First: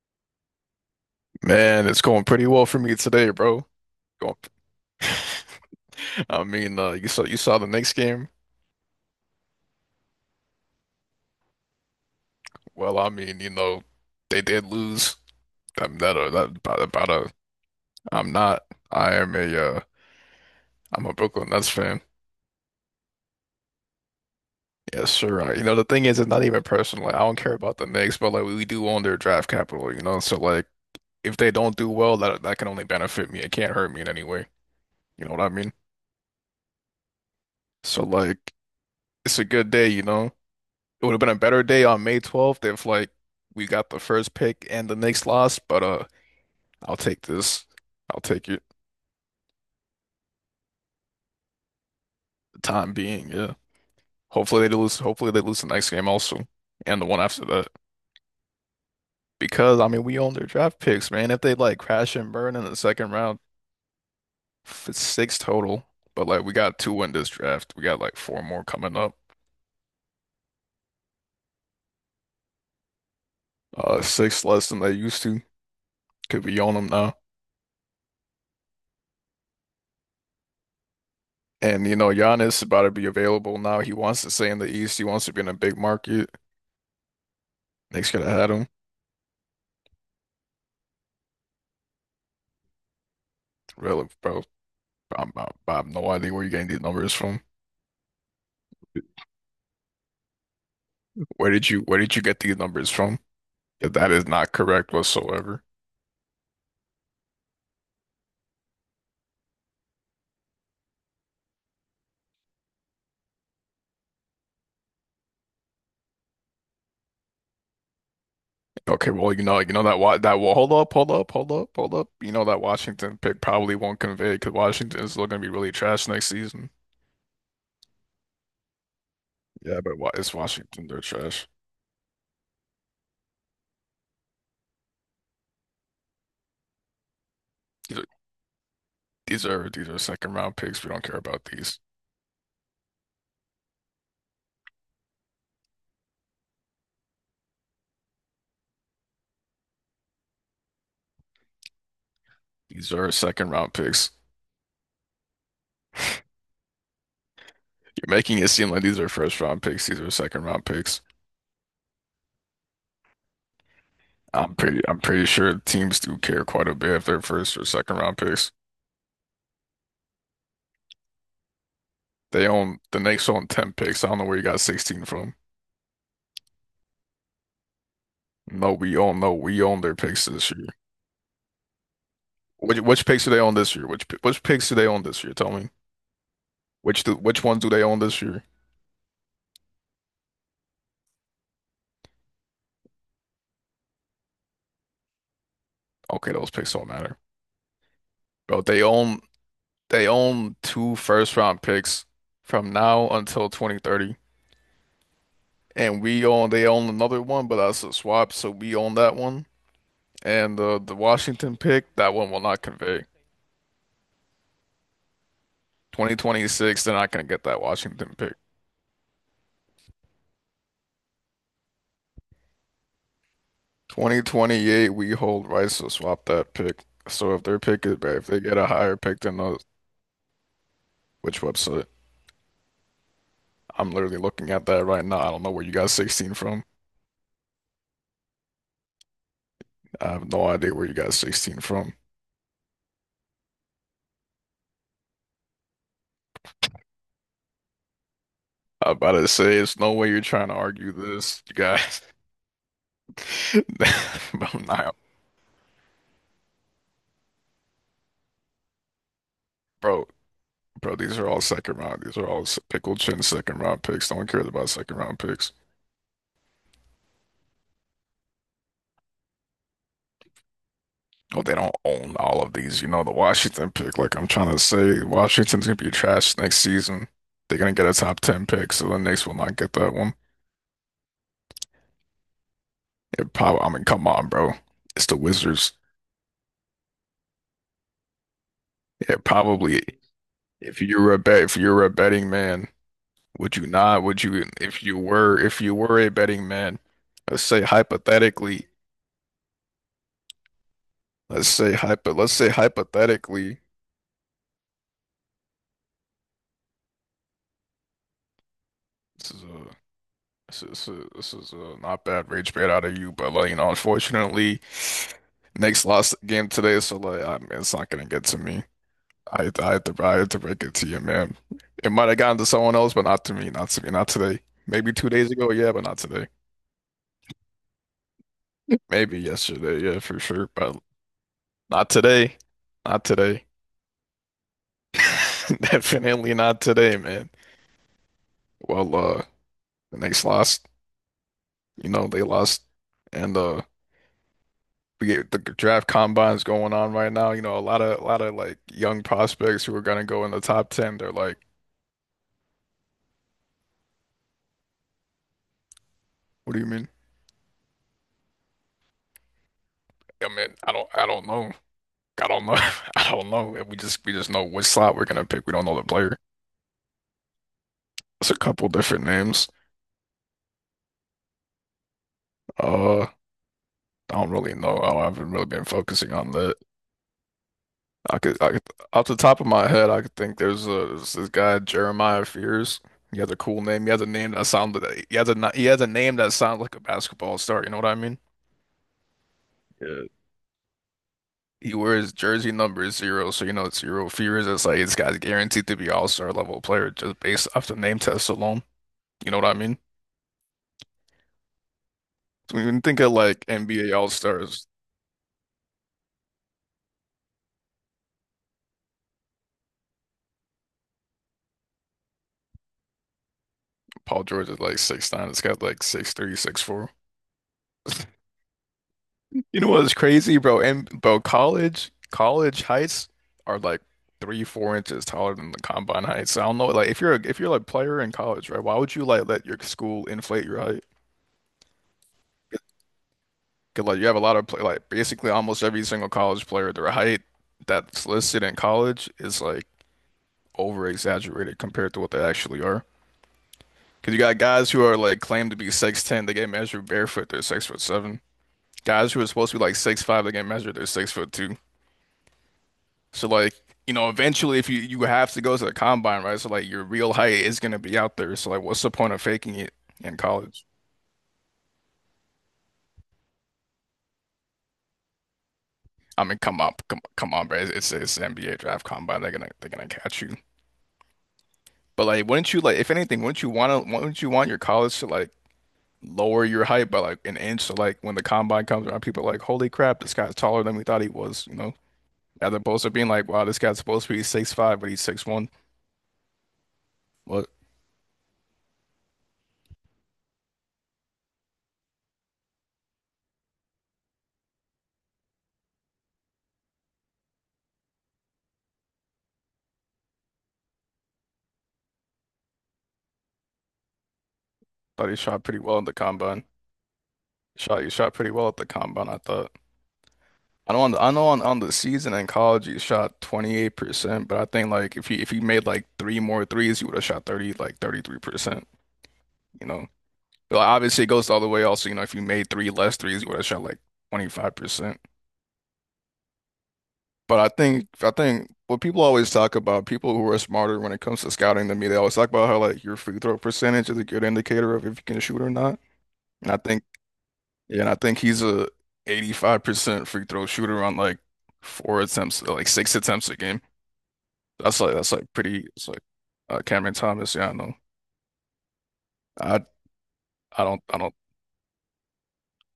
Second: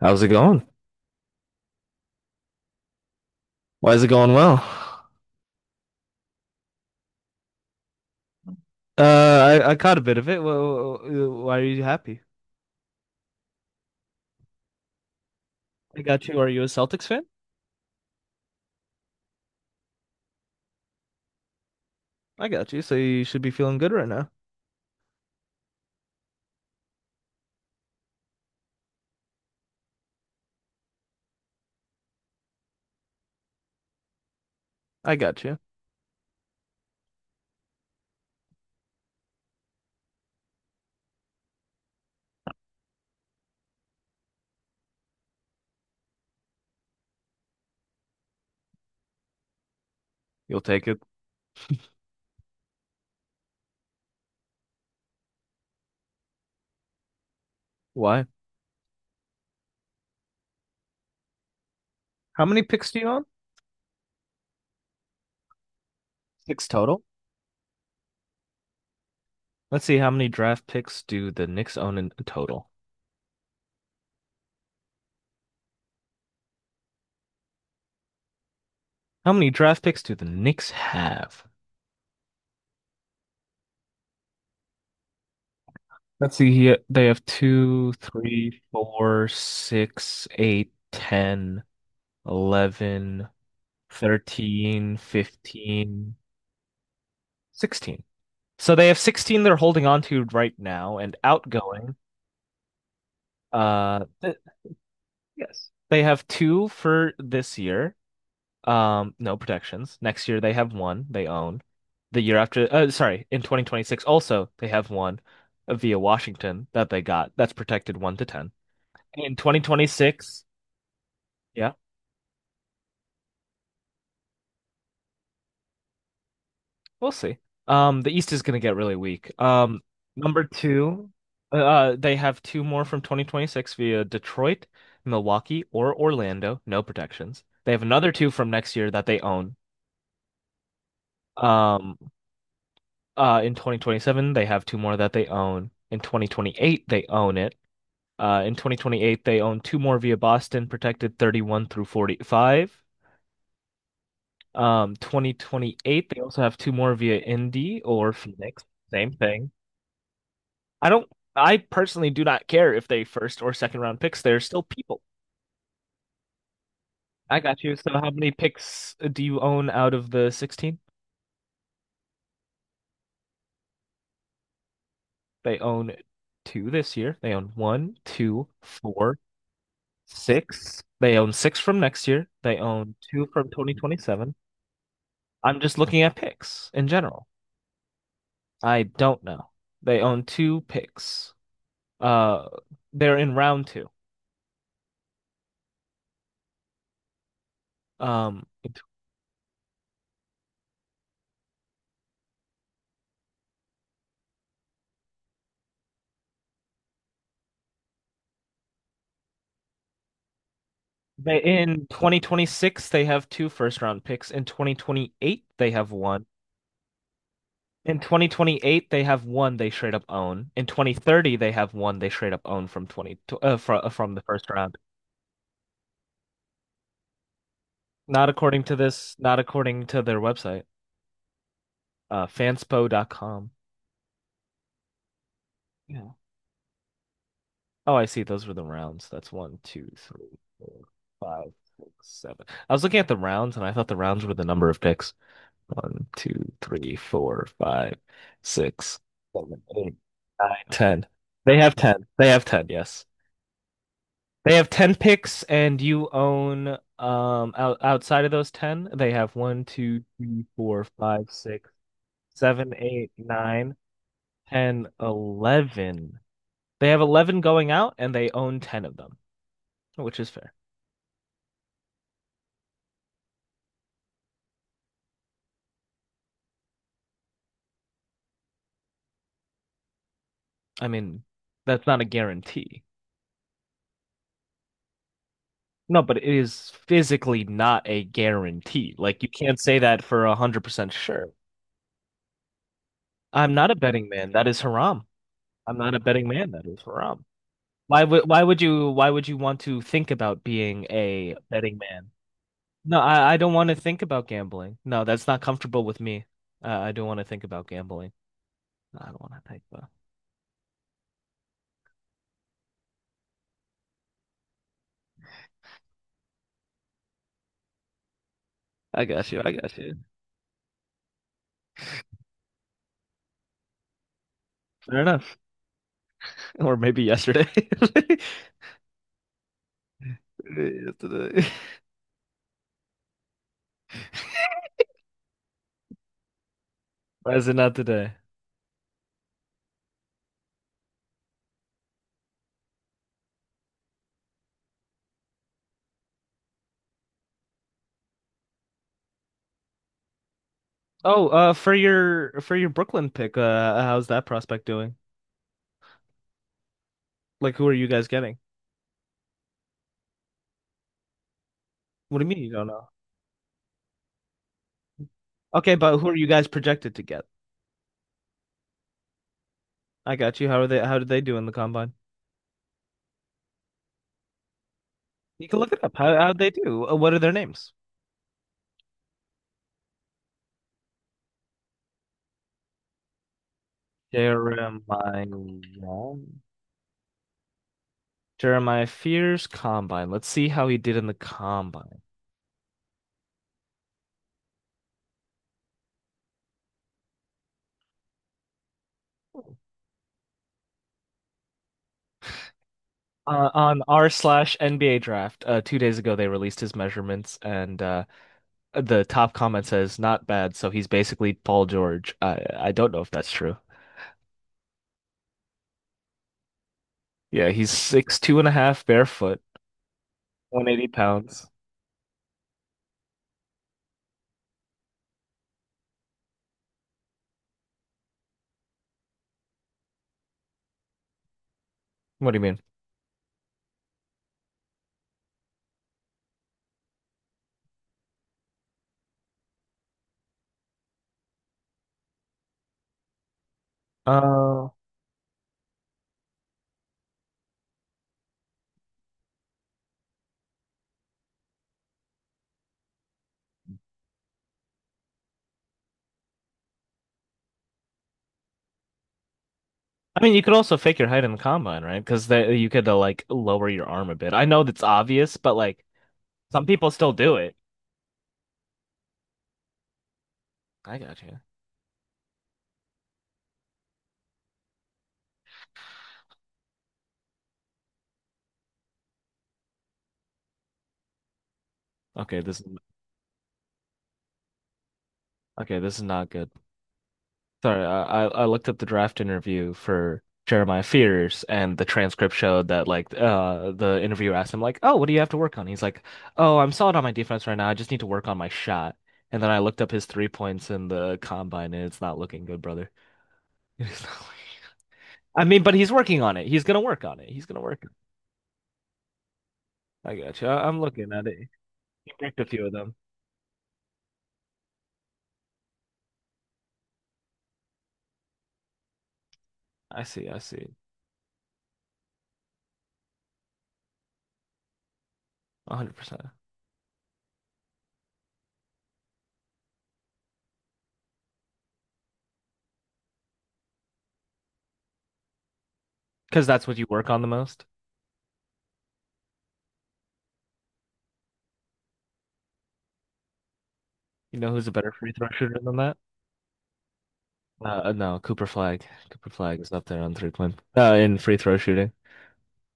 How's it going? Man, it's going pretty well for me today, bro. Why is it going Going, well? I mean, you saw the next game. Uh, I caught a bit of it. Well, why are you happy? Well, I mean, you know, they did lose. I'm I that got you. Are you a about, Celtics about fan? a. I'm not. I am a. I'm a Brooklyn Nets fan. I got you. So you should be feeling good right now. Yes, sure. You know, the thing is, it's not even personal. Like, I don't care about the Knicks, but like we do own their draft capital. You know, so like if they don't do well, that can only benefit me. It can't hurt me in any way. I You know what got I you. mean? So like, it's a good day. You know. It would have been a better day on May 12th if like we got the first pick and the Knicks lost, but I'll take this. I'll take it. For You'll take it. the time being, yeah. Hopefully they lose, the next game also, and the one after that. Why? Because I mean we own their draft picks, man. If they like crash and How burn many in the picks do you second own? round, it's six total. But like we Six got total. two in this draft. We got like four more coming up. Let's see, how many draft picks do the Knicks own in total? Six less than they used to. Could be on them now. How many draft picks do the Knicks have? And you know, Giannis is about to be available now. He wants to stay in the East. He wants to be in a big market. Let's see here. They have two, Nick's gonna had three, him. four, six, eight, 10, 11, Really, bro. 13, I have no 15, idea where you're getting these numbers from. 16. So they have 16 they're holding on to right now and outgoing. Where did you get these numbers from? Uh, That is th- not correct whatsoever. Yes, they have two for this year. No protections. Next year they have one they own. The year after, sorry, In 2026 also they have one via Washington that they got, that's protected 1 to 10. Okay, well, In you know that wa that 2026, well, hold up, hold up, hold up, yeah. hold up. You know that Washington pick probably won't convey because Washington is still gonna be really trash next season. We'll see. The East is going to get really weak. Yeah, but wa it's Number Washington. They're two, trash. They have two more from 2026 via Detroit, Milwaukee, or Orlando. No protections. They have These are another two from next year that they these own. are these are second round picks. We don't care about these. Um, in 2027, they have two more that they own. In 2028, they own it. In 2028, they own two more via Boston, protected 31 through 45. These are second round picks. 2028, they also have two more via Indy or You're making it Phoenix. seem like these are Same first thing. round picks. These are second round I picks. don't, I personally do not care if they first or second round picks. They're still people. I'm pretty sure teams do care quite a bit if they're I first got or you. So second how round many picks. picks do you own out of the 16? The Knicks own 10 picks. I don't know where you got 16 from. They own two this year. They own one, two, No, we four, own no, We own their picks this year. six. They own six from next year. They own Which picks two do they from own this year? 2027. Which picks do they own this year? Tell I'm me. just looking at picks in Which do, general. which ones do they own this year? I don't know. They own two picks. Uh, they're in round two. Okay, those picks don't matter. Um, Bro, they own two first round picks from now until 2030. And we own they own another one, but that's a swap, so we own that one. And the They Washington in pick, that one will not 2026 they convey. have two first round picks. In 2028 they have one. 2026, they're not going to get that In Washington pick. 2028 they have one they straight up own. In 2030 they have one they straight up own from 20 fr from the first round. 2028, we hold rights to swap that pick. So if their pick is bad, if Not they get according a to higher this, pick not than us, according to their website, which website? Fanspo.com. I'm literally looking at that right now. I don't know where you got Yeah. 16 from. Oh, I see. Those were the rounds. That's one, two, I have three, no idea four, where you got five, 16 six, from. seven. I was looking at the rounds and I thought the rounds were the number of picks. One, two, three, four, five, I'm six, about to say, seven, it's no eight, way you're trying to nine, argue 10. this, you They have guys. 10. They have ten, yes. They But I'm have ten not- picks, and you own outside of those 10, they have one, two, bro, three, four, bro, these are five, all six, second round. These are all seven, pickle eight, chin second nine, round picks. No one cares about ten, second round picks. 11. They have 11 going out, and they own 10 of them, which is fair. Oh, they don't own all of these. You know, the Washington pick. Like I'm trying to say, Washington's gonna be trash next season. They're gonna get a top ten pick, so the Knicks will not get that one. I mean, that's not a guarantee. It probably. I mean, come on, bro. It's the Wizards. No, but it is physically not a guarantee. Yeah, Like you can't say probably. that for a hundred If percent sure. You were a betting man, I'm would you not a not? betting Would man. you? That is If haram. You I'm not were a a betting betting man. That man, is haram. let's say Why would why would hypothetically. you why would you want to think about being a betting man? Let's say No, I don't hypothetically. want to think about gambling. No, that's not comfortable with me. I don't want to think about gambling. No, I don't This want is to think about. Not bad rage bait out of you, but like you know, unfortunately, Knicks lost the game today, so like I mean, it's not gonna get to me. I got you. I got you. I had to break it to you, man. It might have gotten to someone else, but not to me, not to me, not today. Maybe Fair 2 days enough. ago, yeah, but not today. Or maybe yesterday. Maybe yesterday, yeah, for sure, but Yesterday. not today, not today. Definitely not today, man. Why is it not today? Well, the Knicks lost. You know, they lost. And uh. we get the draft combines going on right now. You know, a lot of like young prospects who are gonna go in the top ten. They're Oh, like, for your Brooklyn pick, how's that prospect doing? "What do you mean?" Like, who are you guys getting? I mean, I don't know. What do you I mean don't you know. don't know? I don't know. And we just know which slot we're gonna pick. We don't Okay, know the but who are player. you guys projected to get? It's a couple different names. I got you. How are they? How did they do in the combine? I don't really know. I haven't really You can been look it up. focusing on How'd they that. do? What are their names? I could, I could, off the top of my head, I could think there's a there's this guy Jeremiah Fears. He has a cool name. He has a name that Jeremiah sounded. He has a name that sounds like a basketball star. You know what I mean? Jeremiah Fears Yeah. Combine. Let's see how he did in the He combine. wears jersey number zero, so you know it's zero fears. It's like this guy's guaranteed to be all-star level player just based off the name test alone. You know what I mean? So when you think of like On NBA r all-stars, slash NBA draft, 2 days ago they released his measurements, and the top comment says not bad. So he's basically Paul George. I don't know if that's true. Paul George is like 6'9". It's got like 6'3", 6'4". Yeah, he's 6'2" and a half barefoot, You know what's crazy, bro? 180 And bro, pounds. College heights are like 3, 4 inches taller than the combine heights. I don't know, like if you're like player in college, right? Why would you like let your school inflate your height? What do you mean? Cause like you have a lot of play, like basically almost every single college player, their height that's listed in college is like over exaggerated compared to what they actually are. Cause you got Uh, guys who are like claimed to be 6'10, they get measured barefoot, they're 6'7". Guys who are supposed to be like 6'5", they get measured, they're 6'2". So like, you know, eventually if you have to go to the combine, right? So like your real height is gonna be out there. So like what's the point of faking it in I mean, you could college? also fake your height in the combine, right? Because that you could like lower your arm a bit. I know that's obvious, but like I mean, some people still come do on, it. bro. It's the NBA draft combine. They're gonna catch you. I got you. But like, wouldn't you like, if anything, wouldn't you want to, wouldn't you want your college to like lower your height by like an inch? So like, when the combine comes around, people are like, holy crap, this guy's taller than we thought he was, you know? Okay, As this is opposed to being like, wow, this guy's supposed to be 6'5", but he's 6'1". okay, this is not good. Well, Sorry, I looked up the draft interview for Jeremiah Fears, and the transcript showed that like the interviewer asked him like, "Oh, what do you have to work on?" He's like, "Oh, I'm solid on my defense right now. I just need to work on my shot." And then I looked up his 3 points in the combine, and it's not looking good, brother. It's not looking- thought he shot I pretty mean, but well in he's the working on combine. it. He's gonna work on it. He's gonna work He shot pretty well at the combine, I thought. on it. I got you. I I'm know on the, I looking at know it. on the He season in bricked a few college of he them. shot 28%, but I think like if he made like three more threes, he would have shot 30 like 33%, you know. I see. I But see. obviously, it goes the other way. Also, you know, if you made three less threes, you would have shot like 25%. 100%. But I think what people always talk about, people who are smarter when it comes to scouting than me, they always talk about how like your free throw percentage is a good indicator of if you can shoot or not. Because And I that's what think, you work on the most. yeah, and I think he's a 85% free throw shooter on like four attempts, like six attempts a game. You know who's a better That's free throw like shooter pretty, than it's that? like Cameron Thomas. Yeah, I know. No, Cooper Flag. Cooper Flag I, is up there on 3-point. I don't In free throw shooting.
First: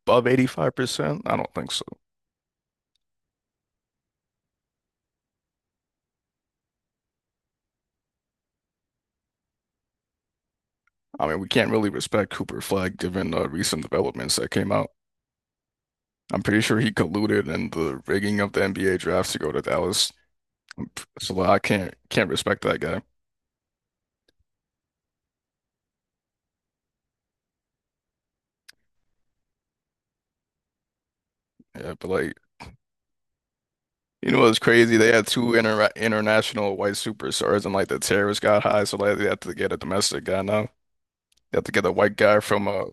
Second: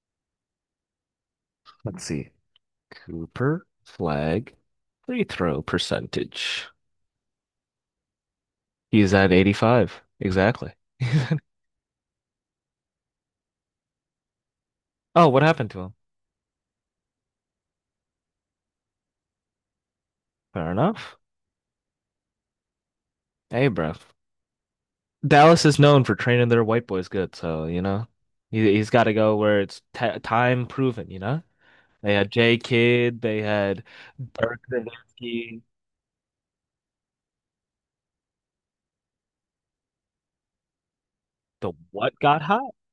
above 85%. I don't think so. Let's see. Cooper Flag free throw percentage. He's at 85. Exactly. I mean, we can't really respect Cooper Flag given recent developments that came out. Oh, what happened to him? I'm pretty sure he colluded in the rigging of the NBA drafts to go to Dallas. Fair enough. So like, I can't respect that guy. Hey, bro. Dallas is known for training their white boys good, so, you know, he's got to go where it's t time proven, you know? Yeah, but They had like, J. Kidd, they had you know what's Dirk crazy? They had two Nowitzki. International white superstars, and like the tariffs got high, so like they have to get a domestic guy now. They have The to get a what white guy got from hot?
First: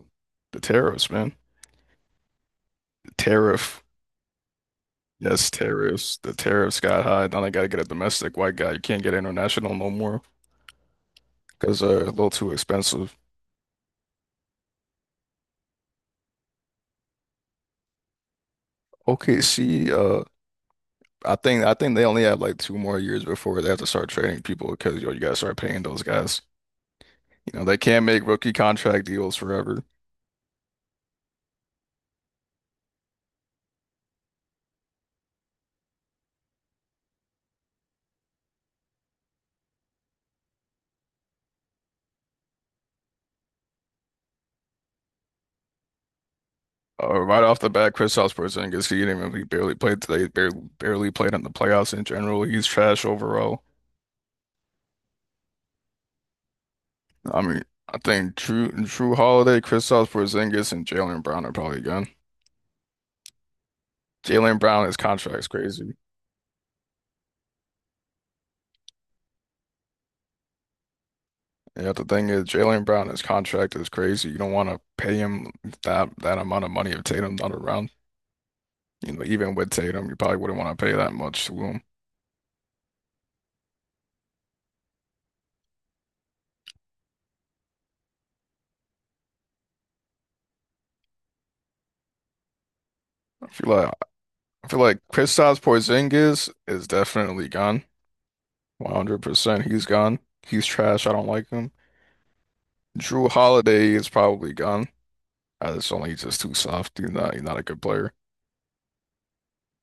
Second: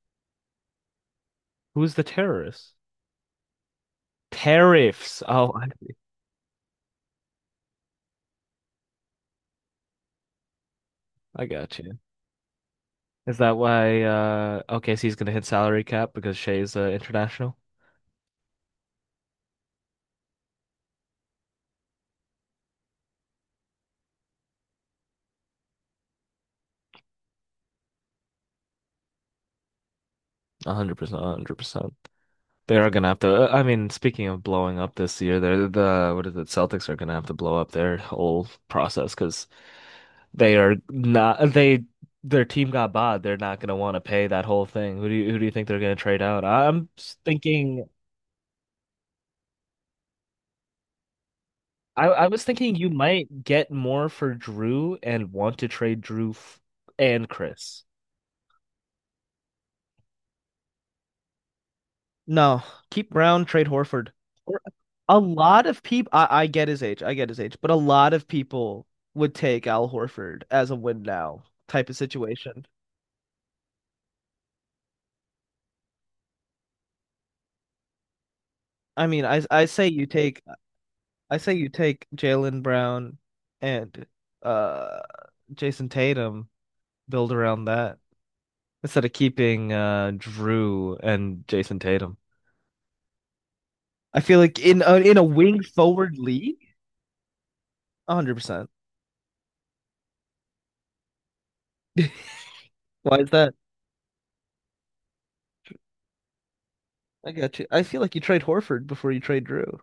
the tariffs, man. Who's the terrorist? The tariff, Tariffs. yes, Oh, tariffs. The tariffs got high. Now they gotta get a domestic white guy. You can't get international no more I got because you. they're a little too expensive. Is that why OKC's gonna hit salary cap because Shea's international? Okay, see, I think they only have like 2 more years before they have to start trading people because yo, you gotta start paying those guys. You know, they can't make rookie contract deals forever. 100%, 100%. They are gonna have to. I mean, speaking of blowing up this year, they're the what is it? Celtics are gonna have to blow up their whole process because they are not they their team got bought. They're not gonna want to pay that whole thing. Who do you think they're gonna trade out? Right off the Thinking. bat, Kristaps Porzingis, he didn't even he barely played today. Barely, barely played in the playoffs in I was general. He's thinking you trash might overall. get more for Drew and want to trade Drew f and I mean, Chris. I think Drew Holiday, Kristaps Porzingis, and Jalen Brown are probably gone. No, keep Brown, trade Horford. Jalen Or- Brown, his a contract's lot of crazy. people, I get his age, I get his age, but a lot of people would take Al Horford as a win now type Yeah, of the thing is, situation. Jalen Brown, his contract is crazy. You don't want to pay him that amount of money if Tatum's not around. I You mean, know, even I with say you Tatum, you probably take wouldn't want to pay that I much say to you him. take Jalen Brown and uh Jason Tatum, build around that instead of keeping Drew and Jason Tatum. I feel like I feel like I feel in a, like in a Kristaps wing forward Porzingis league, is definitely gone. 100%. 100%. He's gone. He's trash. I don't like him. Why Drew is that? Holiday is probably gone. I just don't think he's just too soft. I He's not got a you. good I feel player. like you trade Horford before you trade Drew.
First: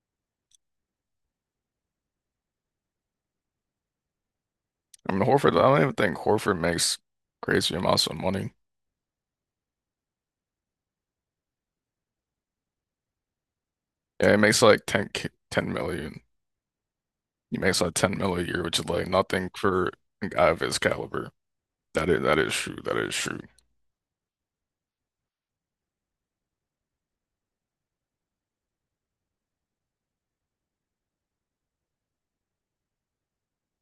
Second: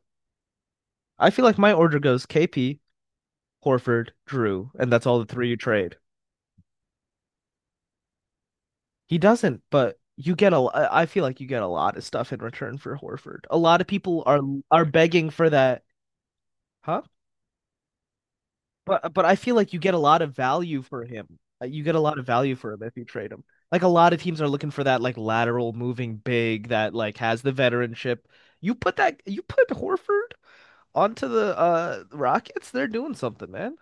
I feel like my order goes KP, Horford, Drew, and that's I all mean the three you Horford, I don't even trade. think Horford makes crazy amounts of money. He doesn't, but you get a. I feel like you get a lot of stuff in return for Horford. A lot of people Yeah, he are makes like 10, begging for 10 that, million. huh? He makes like 10 million a year, which is like But I nothing feel like you for get a lot a of guy of his value for caliber. him. You get a lot of That is value for true. him if That you is trade true. him. Like a lot of teams are looking for that like lateral moving big that like has the veteranship. You put Horford onto the Rockets, they're doing something, man.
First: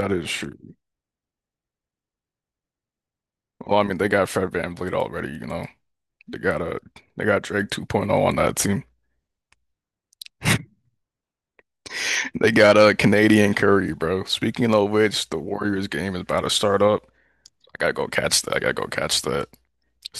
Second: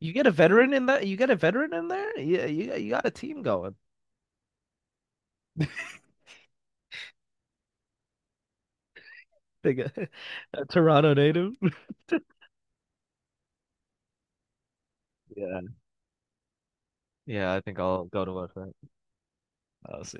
You get a is veteran true. in that. You get a veteran in there. Yeah, you got a team going. Well, I mean, they got Fred VanVleet already, you know. They got a they got Drake 2.0 on that team. Big a Toronto native. They got a Canadian Curry, bro. Speaking of which, the Yeah, Warriors game is about to start up. yeah, I I think gotta I'll go go to catch work that. I for gotta go that. catch that. I'll It's see.